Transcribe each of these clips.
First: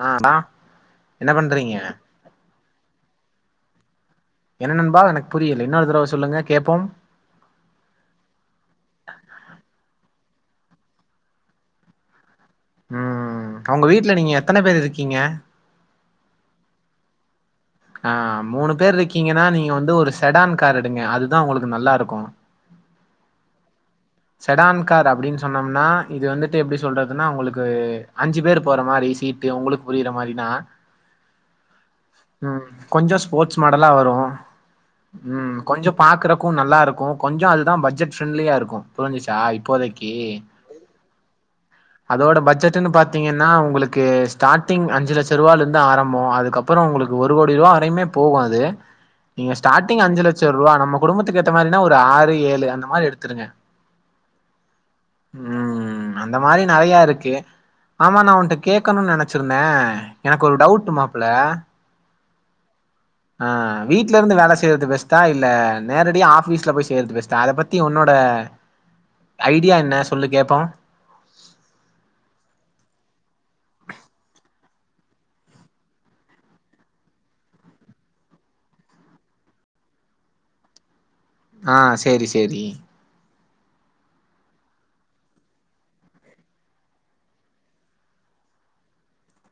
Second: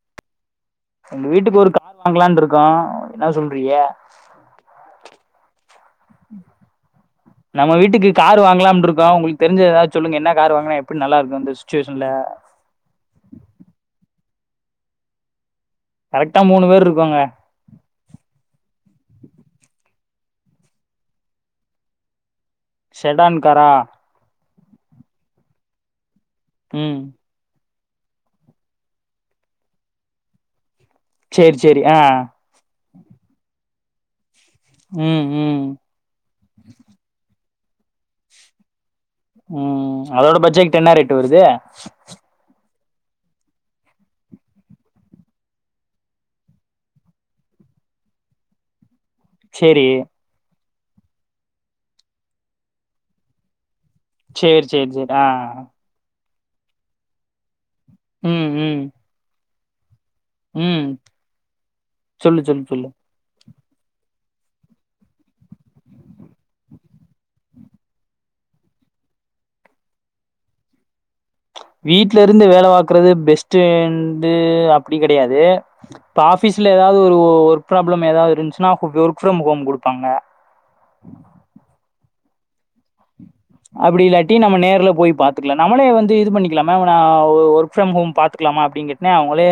ஆ நா எங்க என்ன வீட்டுக்கு ஒரு பண்றீங்க கார் வாங்கலாம் இருக்கோம் என்ன சொல்ற பீரி யா என்ன நண்பா எனக்கு புரியல இன்னொரு தடவ சொல்லுங்க கேப்போம் நம்ம வீட்டுக்கு கார் வாங்கலாம்னுட்டு இருக்கோம் உங்களுக்கு தெரிஞ்ச ஏதாவது சொல்லுங்க என்ன கார் வாங்கனா எப்படி நல்லா இருக்கும் இந்த சுச்சுவேஷன்ல உம் உங்க வீட்டுல நீங்க எத்தனை பேர் இருக்கீங்க கரெக்டா மூணு பேர் இருக்கோங்க ஆஹ் மூணு பேர் இருக்கீங்கன்னா நீங்க வந்து ஒரு செடான் கார் எடுங்க அதுதான் உங்களுக்கு நல்லா இருக்கும் செடான் காரா செடான்கார் அப்படின்னு சொன்னோம்னா இது வந்துட்டு எப்படி ம் சொல்றதுன்னா அவங்களுக்கு அஞ்சு பேர் போற மாதிரி சீட்டு உங்களுக்கு புரியற மாதிரினா செரி செரி ஆஹ் கொஞ்சோ ஸ்போர்ட்ஸ் மாடலா வரும் உம் கொஞ்சம் பாக்குறக்கும் நல்லா இருக்கும் கொஞ்சம் அது தான் பட்ஜெட் ப்ரெண்டலியா இருக்கும் உம் அதோட பட்ஜெட் என்னரேட்டு வருது இப்பனு பாத்தீங்கன்னா உங்களுக்கு ஸ்டார்ட்டிங் அஞ்சு லட்சம் ரூபாயால இருந்து ஆரம்பம் அதுக்கப்புறம் உங்களுக்கு ஒரு கோடி ரூபா வரையுமே போகும் அது நீங்க சேரி ஸ்டார்டிங் அஞ்சு லட்சம் ரூபா நம்ம குடும்பத்துக்கு ஏத்த மாதிரினா ஒரு ஆறு ஏழு அந்த மாதிரி எடுத்துருங்க சேரி சேரி சேரி ஆஹ் ம் அந்த மாதிரி நெறைய இருக்கு ஆமா நான் ம் உன்னிட்ட ம் கேக்கணும்னு நினச்சன் இருந்தேன் எனக்கு ஒரு ம் டவுட்டு் மாப்பிள்ள சொல்லு சொல்லு சொல்லு அ வீட்ல இருந்து வேல செய்யிறது பெஸ்ட்டா இல்ல நேரடியா ஆபீஸ்ல போய் செய்யிறது பெஸ்ட்டா அத பத்தி உன்னோட ஐடியா என்ன சொல்லு கேப்போ வீட்ல இருந்து வேல பாக்குறது பெஸ்ட்டுன் வந்து அப்டி கெடையாது இப்ப ஆபீஸ்ல எதாவது ஒரு ஒர்க் பிராபுளம் எதாவது இருந்துச்சுன்னா ஒர்க் ஃப்ரம் ஹோம் குடுப்பாங்க ஆ சேரி சேரி அப்டி இல்லாட்டி நம்ம நேர்ல போய் பாத்துக்கலா நம்மளே வந்து இது பண்ணிக்கலாமா அவ ஒர்க் ஃப்ரம் ஹோம் பாத்துக்கலாமா அப்டினு கட்டொனே அவங்களே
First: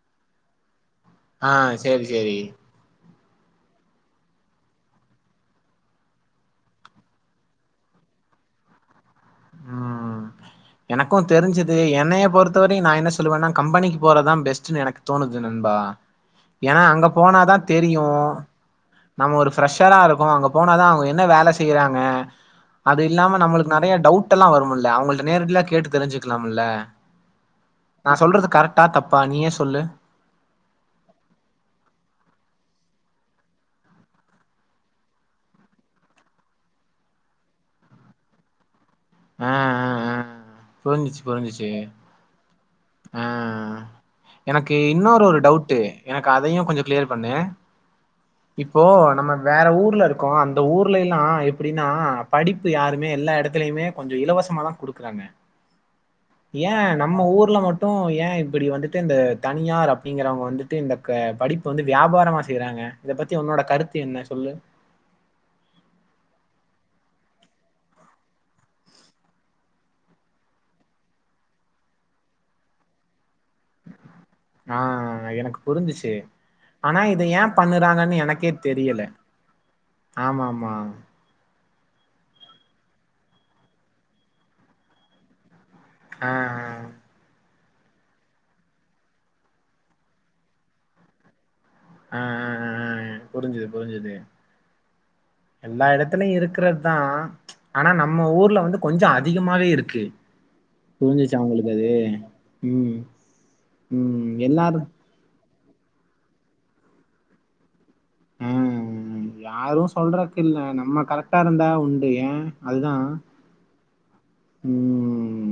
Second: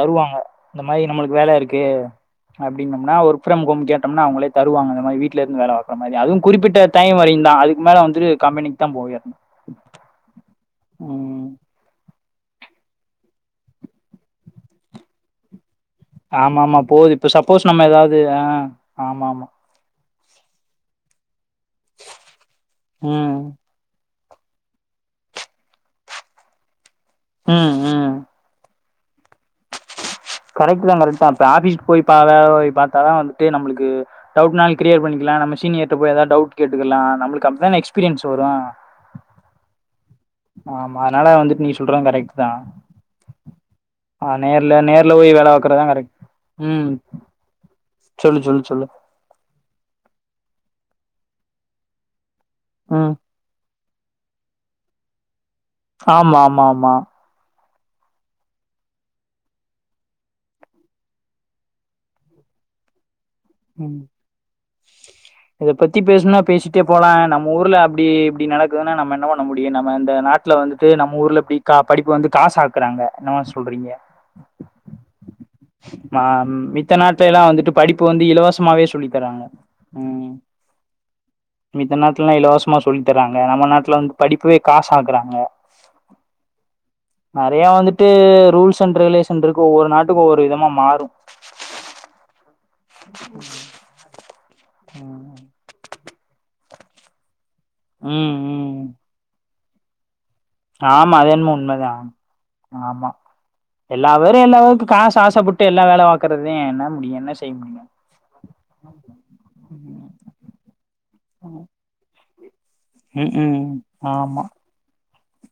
தருவாங்க இந்த மாரி நம்மளுக்கு ஆ வேல இருக்கு சேரி சேரி அப்டின்னம்னா ஒரு ஃப்ரம் ஹோம் கேட்டம்னா அவங்களே தருவாங்க அந்த மாரி வீட்ல இருந்து வேல பாக்குற மாரி அதுவும் குறிப்பிட்ட டைம் வரையுந்தா அதுக்கு மேல வந்து கம்பெனிக்குதா போய் ஆகனு ம் எனக்கு அது தெருஞ்சுது என்னைய பொறுத் த்த வரையும் நா என்ன சொல்லுவன்னா கம்பெனிக்கு போறதா பெஸ்ட்னு எனக்கு தோணுது நண்பா ஆமா ஆமா ஏன்னா அங்க போது இப்ப போனாதா சப்போஸ் நம்ம தெரியு எதாவது ஆமா ஆமா மோ அங்க போனாதா அவங்க என்ன வேலஸ் செய்யிறாங்க அது ம். இல்லாம நம்மளுக்கு நறையா டவுட் டெல்லா வரும்ல அவங்கள்ட நேரடியல்லா கேட்டு தெருஞ்சுக்கலாம்ல ம் ம் ட்டா தப்பா நீ ஏ சொல்லு கரெக்ட்தா கரெக்ட்தா இப்ப ஆபீஸ்க்கு போய் பா போய் பாத்தா வந்துட்டு நம்மளுக்கு டவுட்னாலு க்ளியர் பண்ணிக்கலா நம்ம சீனியர்ட்ட போய் எதாவது டவுட் கேட்டுக்கலா நம்மளுக்கு அப்டிதான எக்ஸ்பீரியன்ஸ் வரு ஆ ஆ ஆ ஆ புருஞ்சுச்சு அதனால வந்துட்டு புருஞ்சுச்சு நீ சொல்றது கரெக்ட் தான். ஆ ஆ நேர்ல எனக்கு நேர்ல இன்னொரு போய் ஒரு வேல டவுட்டு பாக்குறதா கரெக்ட். எனக்கு அதையு கொஞ்சோ ம் கிளியர் பண்ணு சொல்லு சொல்லு இப்போ சொல்லு. நம்ம வேற ஊர்ல இருக்கோ அந்த ஊர் லை எல்லா எப்புடின்னா படிப்பு யாருமே ம். எல்லா எடத்துலையுமே கொஞ்சோ இலவசமாதா குடுக்குறாங்க ஆமா ஆமா ஆமா டு ஏ இப்புடி வந்துட்டு இந்த தனியார் அப்டிங்குறவங்க வந்துட்டு இந்த படிப்பு வந்து வியாபாரமா செய்றாங்க இத பத்தி உன்னோட கருத்து ம். என்ன சொல்லு இத பத்தி பேசணுன்னா பேசிட்டே போலா நம்ம ஊர்ல அப்டி இப்டி நடக்குதுன்னா நம்ம என்ன பண்ண முடியு நம்ம இந்த நாட்ல வந்துட்டு நம்ம ஊர்ல இப்டி படிப்பு வந்து காஸ் ஆக்குறாங்க என்ன மார் சொல்றீங்க ஆஹ் எனக்கு புரிஞ்சுச்சு ம மித்த ஆனா இதை நாட்லயெல்லா ஏன் வந்துட்டு படிப்பு பண்ணுறாங்கன்னு வந்து எனக்கே இலவசமாவே தெரியல சொல்லி தராங்க ம் ஆமா ஆமா மித்த நாட்லெல்லா இலவசமா சொல்லி தரா அங்க நம்ம நாட்ல வந்து படிப்புவே காஸ் ஆக்குறாங்க ஆ ஆ நறையா வந்துட்டு ரூல்ஸ் அண்ட் ரெகுலேஷன் இருக்கு ஒவ்வொரு நாட்டுக்கு ஒவ்வொரு விதமா மாறு அ அ அ அ புருஞ்சுது புருஞ்சுது ம். எல்லா எடத்துலயு இருக்கு க்றதா ஆனா நம்ம ம் ஊர்ல ம் வந்து கொஞ்சோ அதிகமாவே இரு ஓகே ஆமா அது என்னமோ உண்ம தா ம் ஆமா எல்லா ம் பேரும் எல்லாரு எல்லாபேருக்கும் காசாசப்பட் இருக்க எல்லா வேல பாக்கறதுதே ம் யாரும் சொல்றதுக்கில்ல நம்ம கரெக்டா ம் இருந்தா உண்டு ஏ அதுதா ம் ம் ஆமா ம்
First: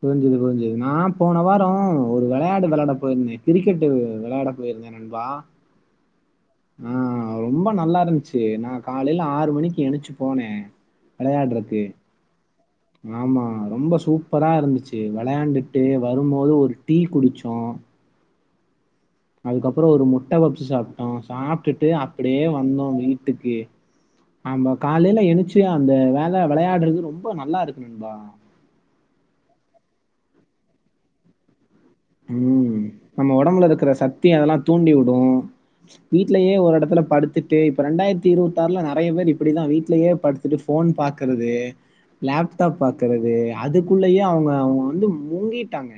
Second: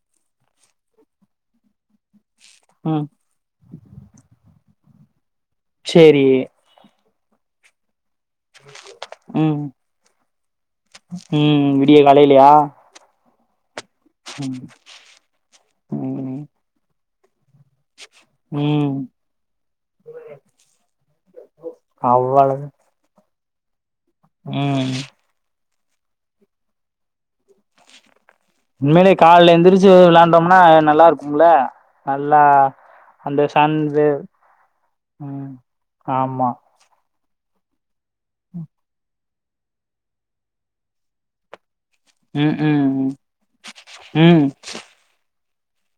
புரிஞ்சுது புரிஞ்சுது நா போன வாரோ ஒரு வெளையாடு வெளட ம் போயிருந்தே கிரிக்கெட்டு வெளடப் போயிருந்த நண்பா செரி ஆ ரொம்ப நல்லாருந்துச்சு ஏ நா காலேல ஆறு ம் மணிக்கு எனச்சு போனே ம் வெளையாடுறக்கு விடிய காலேலியா ஆமா ரொம்ப சூப்பரா இருந்துச்சு வெளாண்டுட்டு ம் வரும்போது ஒரு டீ குடிச் சோ ம் அதுக்கப்பறோ ஒரு முட்ட பப்சு சாப்டோ சாப்டுட்டு அப்டே அவ்வளவு வந்தோ வீட் டுக்கு ஆமா ம் காலேல எனுச்சு ட்டு அந்த வேள வெளயடறது ரொம்ப நல்லாருக்கு நண்பா உண்மேலே கால்ல எந்திரிச்சு வெளாண்டோம்னா நல்லாருக்கும்ல ம் நம்ம உடம்புல இருக்ற சத்தி அதெல்லா தூண்டி வுடும் ம் ஆமா வீட்லயே ஒரு எடத்துல படுத்துட் டு இப்ப ரெண்டாயிரத்தி இருவத்தாறுல நறைய பேர் இப்டிதா வீட்லயே படுத்துட்டு ஃபோன் பாக்கறது ம் லேப்டாப் ம் பாக்கறது அதுக்குள்ளயே ம் அவுங்க அவுங்க வந்து மூங்கி விட்டாங்க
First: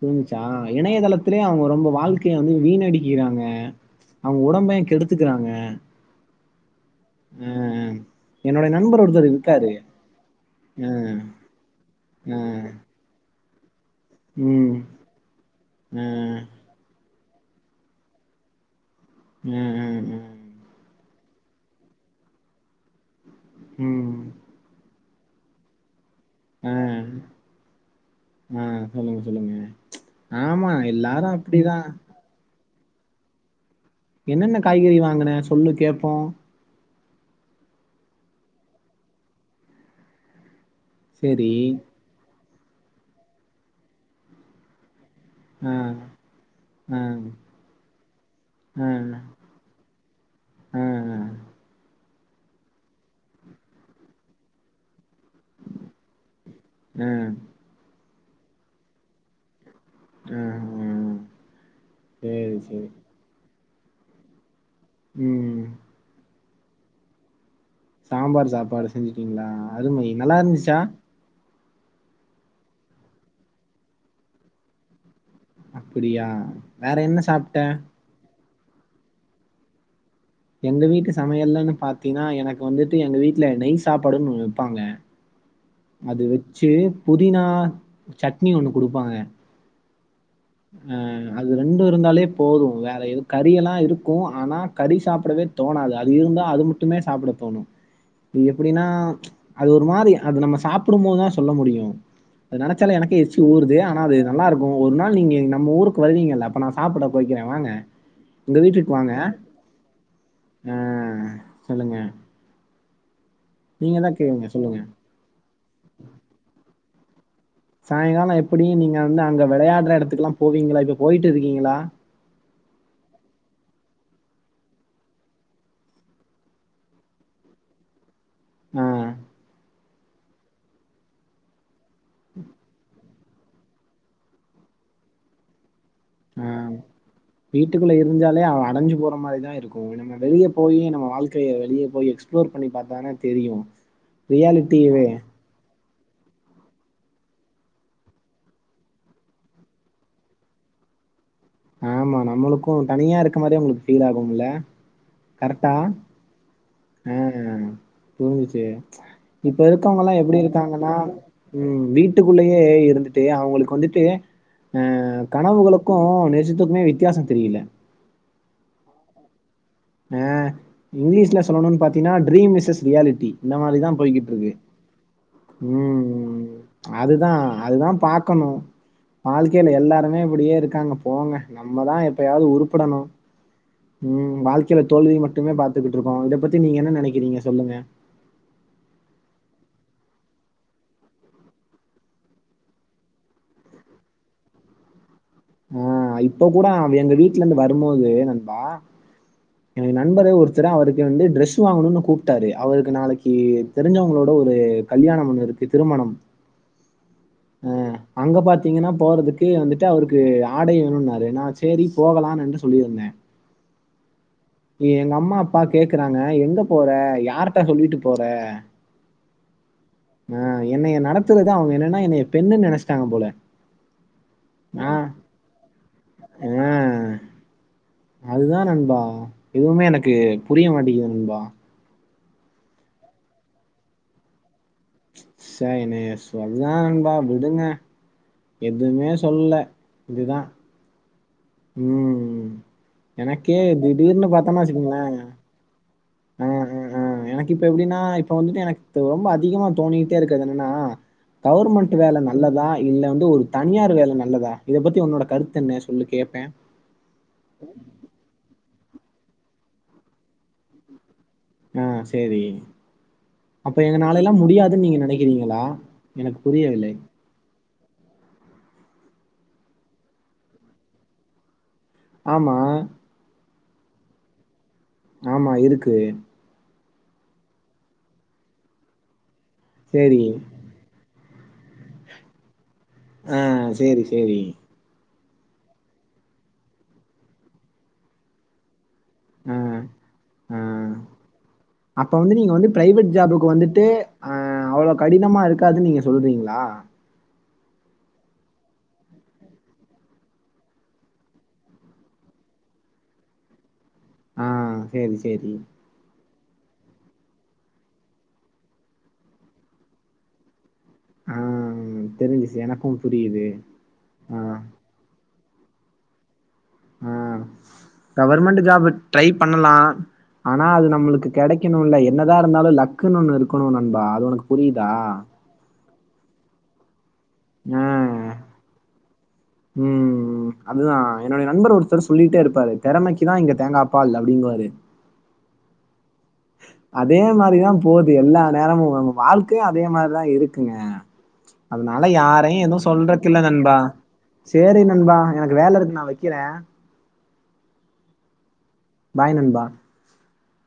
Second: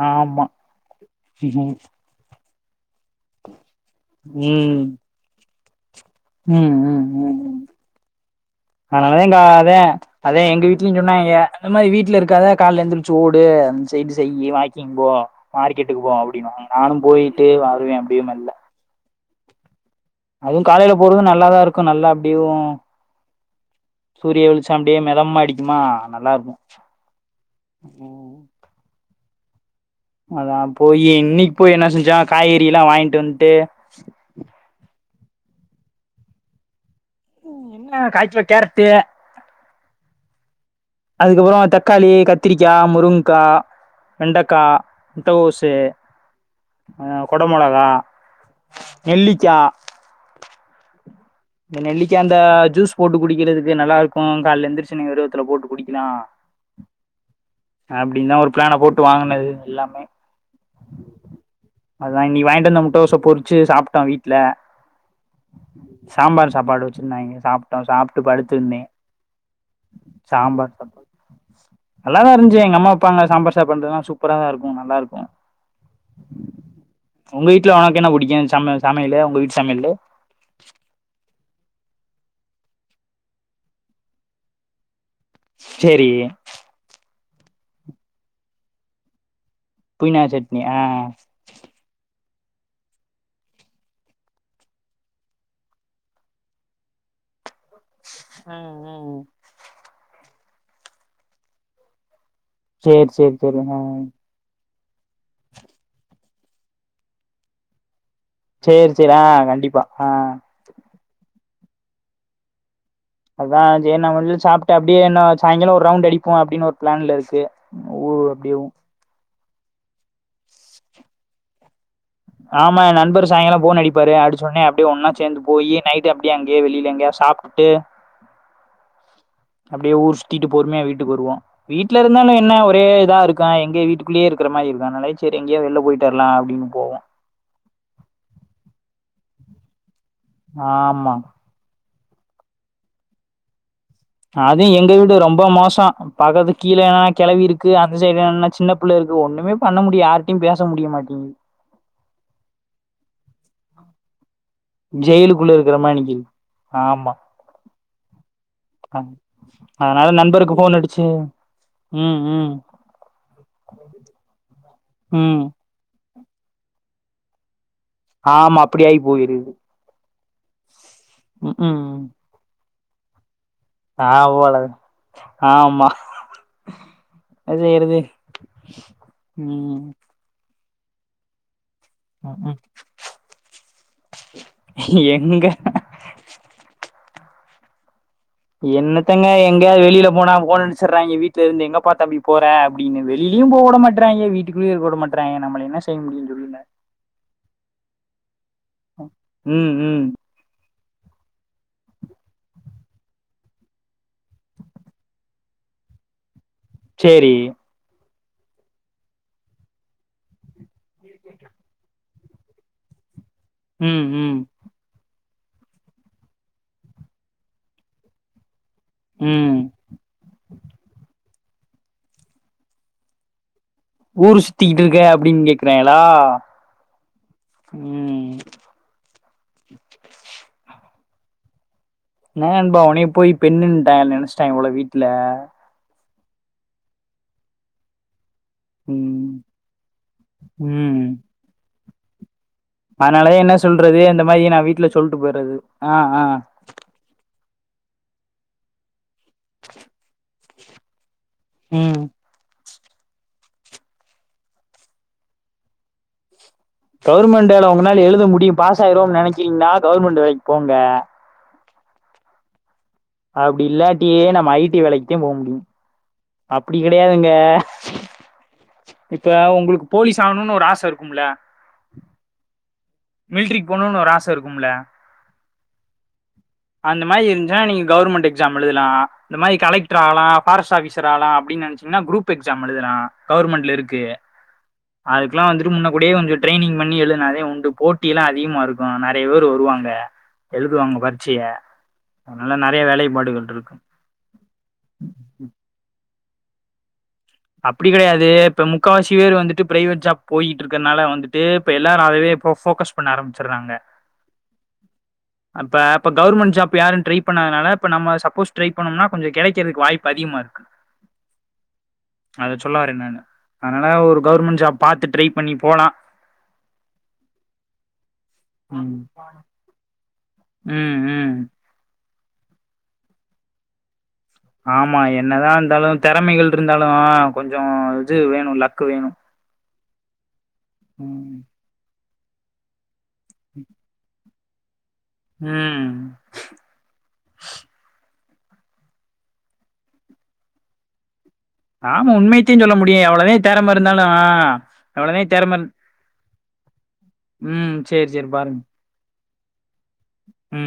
புரிஞ்சிச்சா ஆமா இணையதளத்திலயே அவங்க ம் ரொம்ப வாழ்க்கைய வந்து வீண்அடிக்கிறாங்க அவங்க உடம்ப கெடுத்துக்கறாங்க உம் உம் உம் என்னோட நண்பர் ஆனாலா ஒருத்தர் ன்க இருக்காரு அதான் அதே எங்க வீட்லயும் அஹ் சொன்னாங்க இந்த மாதிரி வீட்டுல இருக்காத அஹ் காலைல எழுந்திரிச்சு ஓடு செய்து செய்யி உம் வாக்கிங் போ மார்க்கெட்டுக்கு போ அஹ் அப்படின்னு வாங்க நானும் போய் இப்படியே வருவேன் அப்படியே மெல்ல உஹம் உம் நல்லாதான் இருக்கும் நல்லா அப்படியும் உம் சூரிய வெளிச்சம் அப்படியே மிதமா அடிக்குமா நல்லா இருக்கும் ஆ உம் ஆ சொல்லுங்க சொல்லுங்க ஆமா அதான் போயி எல்லாரு இன்னைக்கு போயி அப்டிதா என்ன செஞ்சா கறி டீ எல்லாம் வாங்கிட்டு வந்துட்டு என்னென்ன காய்கறி வாங்குனே சொல்லு கேடப்போம் என்ன கால்க்கிலோ கேரட்டு சேரி அதுக்கப்புறம் தக்காளி கத் கத்திரிக்காய் முருங்ககாய் வெண்டைக்காய் முட்டகோசு ஆ ஆ கொடமொளகா நெல்லிக்காய் ஹம் இந்த நெல்லிக்கா அந்த ஜூஸ் போட்டு குடிக்கிறதுக்கு நல்லா இருக்கும் கால எந்திரிச்சொன்ன போட்டு குடிக்கலாம் ஆ அப்படி தான் ஒரு பிளான போட்டு வாங்கினது எல்லாம் ஆ அதான் இன்னைக்கு சேரி வாங்கிட்டு வந்த சேரி முட்டை கோச மட்டும் பொறிச்சு சாப்பி வீட்ல உம் சாம்பார் சாப்பாடு வச்சிருந்தாங்க சாப் சாம்பார் சாப்பாடு செஞ்சுட்டீங்களா அதுவுமே நல்லா இருந்துச்சா நல்லாதான் இருந்துச்சு எங்க அம்மா வைப்பாங்க சாம்பார் சாப்பிடடுறதுனா சூப்பரா தான் இருக்கும் நல்லா இருக்கும் அப்படியா வேற என்ன சாப்ட்ட சம்ம சமையலு உங்க வீட்டு சமையலு எங்க வீட்டு சமையல்லன்னு பாத்தீன்னா எனக்கு வந்துட்டு எங்க வீட்டுல நெய் சாப்பாடுன்னு ஒன்னு வைப்பாங்க சேரி அது வச்சு புதினா சட்னி ஒண்ணு குடுப்பாங்க புதினா சட்னி ஆ அ அது ரெண்டு இருந்தாலே போது வேற எது கறியெல்லா இருக்கு ஆனா கறி சாப்பிடவே தோணாது அது இருந்தா அது மட்டுமே சாப்பிட தோணு அது ம் எப்டின்னா ம் அது ஒரு மாரி அது நம்ம சா சாப்பிடும்போதுதா சொல்ல முடியு அது நினச்சாலே சேரி எனக்கே சேரி எச்சி சேரி ஆ உருது ஆனா அது நல்லா இருக் ஒரு நாள் நீங்க நம்ம ஊருக்கு வருவீங்கல அப்ப நா சாப்பிட வக்கிறே வாங்க எங்க சேரி வீட்டுக்கு வாங்க. சேரி ஆ கண்டிப்பா ஆ ஆ சொல்லுங்க அதா நீங்க ஜேன் நா தான் முடிங்சு கேளுங்க சாப்புட்டு சொல்லுங்க. அப்படியேனா சாயங்காலோ ஒரு ரவுண்ட் அடிப்போ அப்டின்னு ஒரு பிளான்ல இஸ்சு சாயங்காலோ எப்டியு நீங்க வந்து அங்க விளையாடுற எடத்துக்குலா போவீங்களா இப்ப போயிட்டு இருக்கீங்களா ஆமா நண்பர் சாயங்காலோ ஃபோன்னு அடிப்பாரு அடிச்சோனா அப்டியே ஒன்னா சேர்ந்து போய் நைட்டு் அப்டியே அங்கேயே வெளியில எங்கயாது சாப்ட்டுட்டு அ அப்படியே ஊர் சுத்திட்டு பொருமையா வீட்டுக்கு வருவோ வீட்ல இருந்தாலு என்ன ஒரே இதா இருக் இரு எங்க வீட்டுக்குள்ளயே இருற மாரி இருக்கு அதனால சேரி எங்கயா வெளில போயிட்டு வரலா ஆ அப்டின்னு போவோ வீட்டுக்குள்ள இருஞ்சாலே அடைஞ்சு போற மாரி தா இருக்கு இனிமே வெளிய போய் நம்ம ஆமா வாழ்க்கைய வெளிய போய் எக்ஸ்ப்ளோர் பண்ணி பாத்தாதான தெரியு அது எங்க வீடு ரொம்ப மோசோ பாக்கத்து கீழ என்னன்னா கெழவி இருக்கு அந்த சைடுல என்னன்னா சின்ன பிள்ளை இருக்கு ஒண்ணுமே பண்ண முடிய யாரிட்டயையு பேச முடிய மாட்டேங்குது ஆமா நம்மளுக்கு தனியா இருக்க மாரி உங்களுக்கு ஃபீல் ஆகும்ல ஜெயிலுக்குள்ள கரெட்டா இருக்கற மாரி நிக்குது ஆ ஆமா புரி்சிஞ்ச்சு இப்ப அதனால இருக்கவங்கல்லா எப்டி நண்பருக்கு ஃபோன் இருக்காங்கன்னா அடிச்சு உ ம் ம் வீட்டுக்குள்ளயே இருந்துட்டு அவங்களுக்கு வந்துட்டு ஆ ம் கனவுகளுக்கு [unintelligible] த்துக்குமே வித்தியாசோ தெரியல ஆமா அப்படியாகி போயிருது ஆ இங்கிலீஷ்ல ம் சொல்லணும்னு ம் பாத்தீங்கனா ட்ரீம் மிசஸ் ரியாலிட்டி இந்த மாரிதா ஆ போய்கிட்டு இருக்கு போல ஆமா உம் அதுதா என்ன அதுதா செய்யறது பாக்கணு வாழ்க்கையில ம் எல்லாருமே இப்டியே இருக்கு இருக்காங்க போங்க நம்மதா எப்பயாவது ம் உருப்படணு உம் வாழ்க்க தோல்விய எங்க மட்டுமே பத்துக்கிட்டு இருக்கோ இத பத்தி நீங்க என்ன நெனக்குறீங்க சொல்லுங்க என்னத்தங்க எங்க வெளியில போனா ஃபோன் அடுச்சுடுறாங்க வீட்ல இருந்து எங்க பா தம்பி போறே அப்டின்னு வெளிலயு போக விட மாட்டறாங்க வீட்டுக்குள்ளயே இருக்க விட மாட்டேன் ஆ இப்ப கூட எங்க வீட்ல இருந்து வரும்போது நண்பா ம் எ ம் நண்பரு ஒருத்தரு அவருக்கு வந்து டிரெஸ் வாங்கணும்னு கூப்ட்டாரு அவருக்கு நாளைக்கு தெரிஞ்சவங்களோட ஒரு கல்யாணம் ஒன்னு இருக்கு திருமணம் சேரி அ அங்க பாத்தீங்கனா போறதுக்கு வந்துட்டு அவருக்கு ஆடை ன்னாரு நா சேரி போகலாம் என்று சொல்லியிருந்தே உம் உம் அப்பா கேக்குறாங்க எங்க போற யார்ட்ட சொல்லிட்டு போற ம் ஆ என்னைய நட த்துலா தா அவுங்க என்னன்னா என்னைய பெண்ணுனு நெனச்சிட்டாங்க போல ஊருஷ் சுத்திட்டு ஆ இருக்க அப்டின்னு கேக்குறாங்ளா அ உம் அதுதான் நண்பா. எதுவுமே எனக்கு புரிய மாட்டேங்குது நண்பா என்ன நண்பா உன்னய போய் பெண்ணுட்டா நெனச்சிட்டங்க போல வீட்ல சைனேஸ் என்னா நண்பா விடுங்க எதுமே ம் சொல்லல இதுதா உம் அதனாலாதா என்ன சொல்றது இந்த மாதிரி நா வச்சுக்கோங்களேன் வீட்ல சொல்ட்டு போயிடுறது ஆ ஆ ம், ம், ம். எனக்கு இப்ப எப்டின்னா இப்ப வந்துட்டு எனக்கு ரொம்ப அதிகமா தோணிட்டே இருக்கது என்னன்னா கவர்மெண்ட் ம் வேல நல்லதா இல்ல வந்து ஒரு தனியார் வேலை நல்லதா இதை பத்தி உன்னோட கருத்து என்ன சொல்லி கேட்பேன் கவர்மெண்டு வேலை உங்களால எழுத முடியும் பாஸ் ஆயிருவோம் நினைச்சிங்கனா கவர்மென்ட் வேலைக்கு போங்க ஆஹ் செரி அப்படி இல்லாட்டியே நம்ம ஐடி வேலைக்குத்தான் போக நினைக்கிறீங்களா? முடியும் எனக்கு அப்படி புரியவில்லை. கெடையாதுங்க இப்ப உங்களுக்கு போலீஸ் ஆகணும்னு ஒரு ஆசை இருக்கும்ல ஆமா திரும்பி போகணும்னு ஒரு ஆசை இருக்கும்ல ஆமா இருக்கு அந்த மாதிரி இருந்துச்சுனா நீங்க கவர்மெண்ட் எக்ஸாம் எழுதலாம் இந்த மாதிரி கலெக்டர் சரி. ஆகலாம் பாரெஸ்ட் ஆஃபீர் லாம் அப்டின் நினைச்ச்சீங்கன்னா குரூப் எக்ஸாம் எழுதுலான் ஆ கவர்மெண்ட்ல இருக்கு சரி, சரி. அதுக்கெல்லாம் வந்துட்டு முன்ன கூடிய கொஞ்சம் ட்ரைனிங் பண்ணி எழுதுனாதே ஒண்டு போட்டி எல்லாம் அதிகமா இருக்கும் அஹ் ஆஹ் எழுதுவாங்க பரீட்சைய அப்ப வந்து நீங்க அதனால வந்து நெறைய பிரைவேட் வேலைப்பாடுகள் ஜாபுக்கு இருக்கு வந்துட்டு அஹ் அவ்வளவு கடினமா இருக்காதுன்னு நீங்க சொல்றீங்களா அப்படி கெடையாது இப்ப முக்கால்வாசி பேர் வந்துட்டு பிரைவேட் ஜாப் போயிட்டு இருக்கனால வந்துட்டு இப்ப எல்லாரும் அதவே இப்ப போக்கஸ் பண்ண ஆரம்பிச்சடுறாங்க ஆஹ் செரி செரி கவர்மெண்ட் ஜாப் யாரும் ட்ரை பண்ணாததுனால இப்ப நம்ம சப்போஸ் ட்ரை பண்ணோம்னா கொஞ்ச கிடைக்கிறது வாய்ப்பு அதிகமா இருக்கு ஆஹ் அத சொல்ல வரேன்ங்க அதனால ஒரு ஆ கவர்மெண்ட் ஜாப் பாத்துட்டு போலாம் உஹம் கவர்மெண்ட்டு ஜாப் ம் ட்ரை பண்ணலாம் ஆனா அது ம் நம்மளுக்கு ம் கெடைக்கணும் இல்ல என்னதா இருந்தாலும் லக்ன்னனு ஒண்ணு இருக்கணும் நண்பா அது உனக்கு புரியுதா ஆமா என்னதான் இருந்தாலும் திறமைகள் இருந்தாலும் கொஞ்சம் ஆ இது வேணும் லக்கு வேணும் ம் அதுதா உம் என்னுடைய நண்பர் சொல்லிட்டே இருப்பாரு திறமைக்குதான்ங்க தேங்காய் பால் அப்படிங்கற எ உ அதே மாரிதா போகுது எல்லா நேரமும்ங்க நம் வாழ்க்கயு அதே மாரிதா இருக்குங்க ஆமா அதனால உண்மையத்தையும் யாரையு சொல்ல எதுவு முடியும் எவ்வளதா சொல்றக்குல திறம நண்பா இருந்தாலும் சரி நண்பா எவ்வளதா எனக்கு வேல இருக்கு நா வைக்கிறே உ சரி சரி பாருங்க பாய் நண்பா உ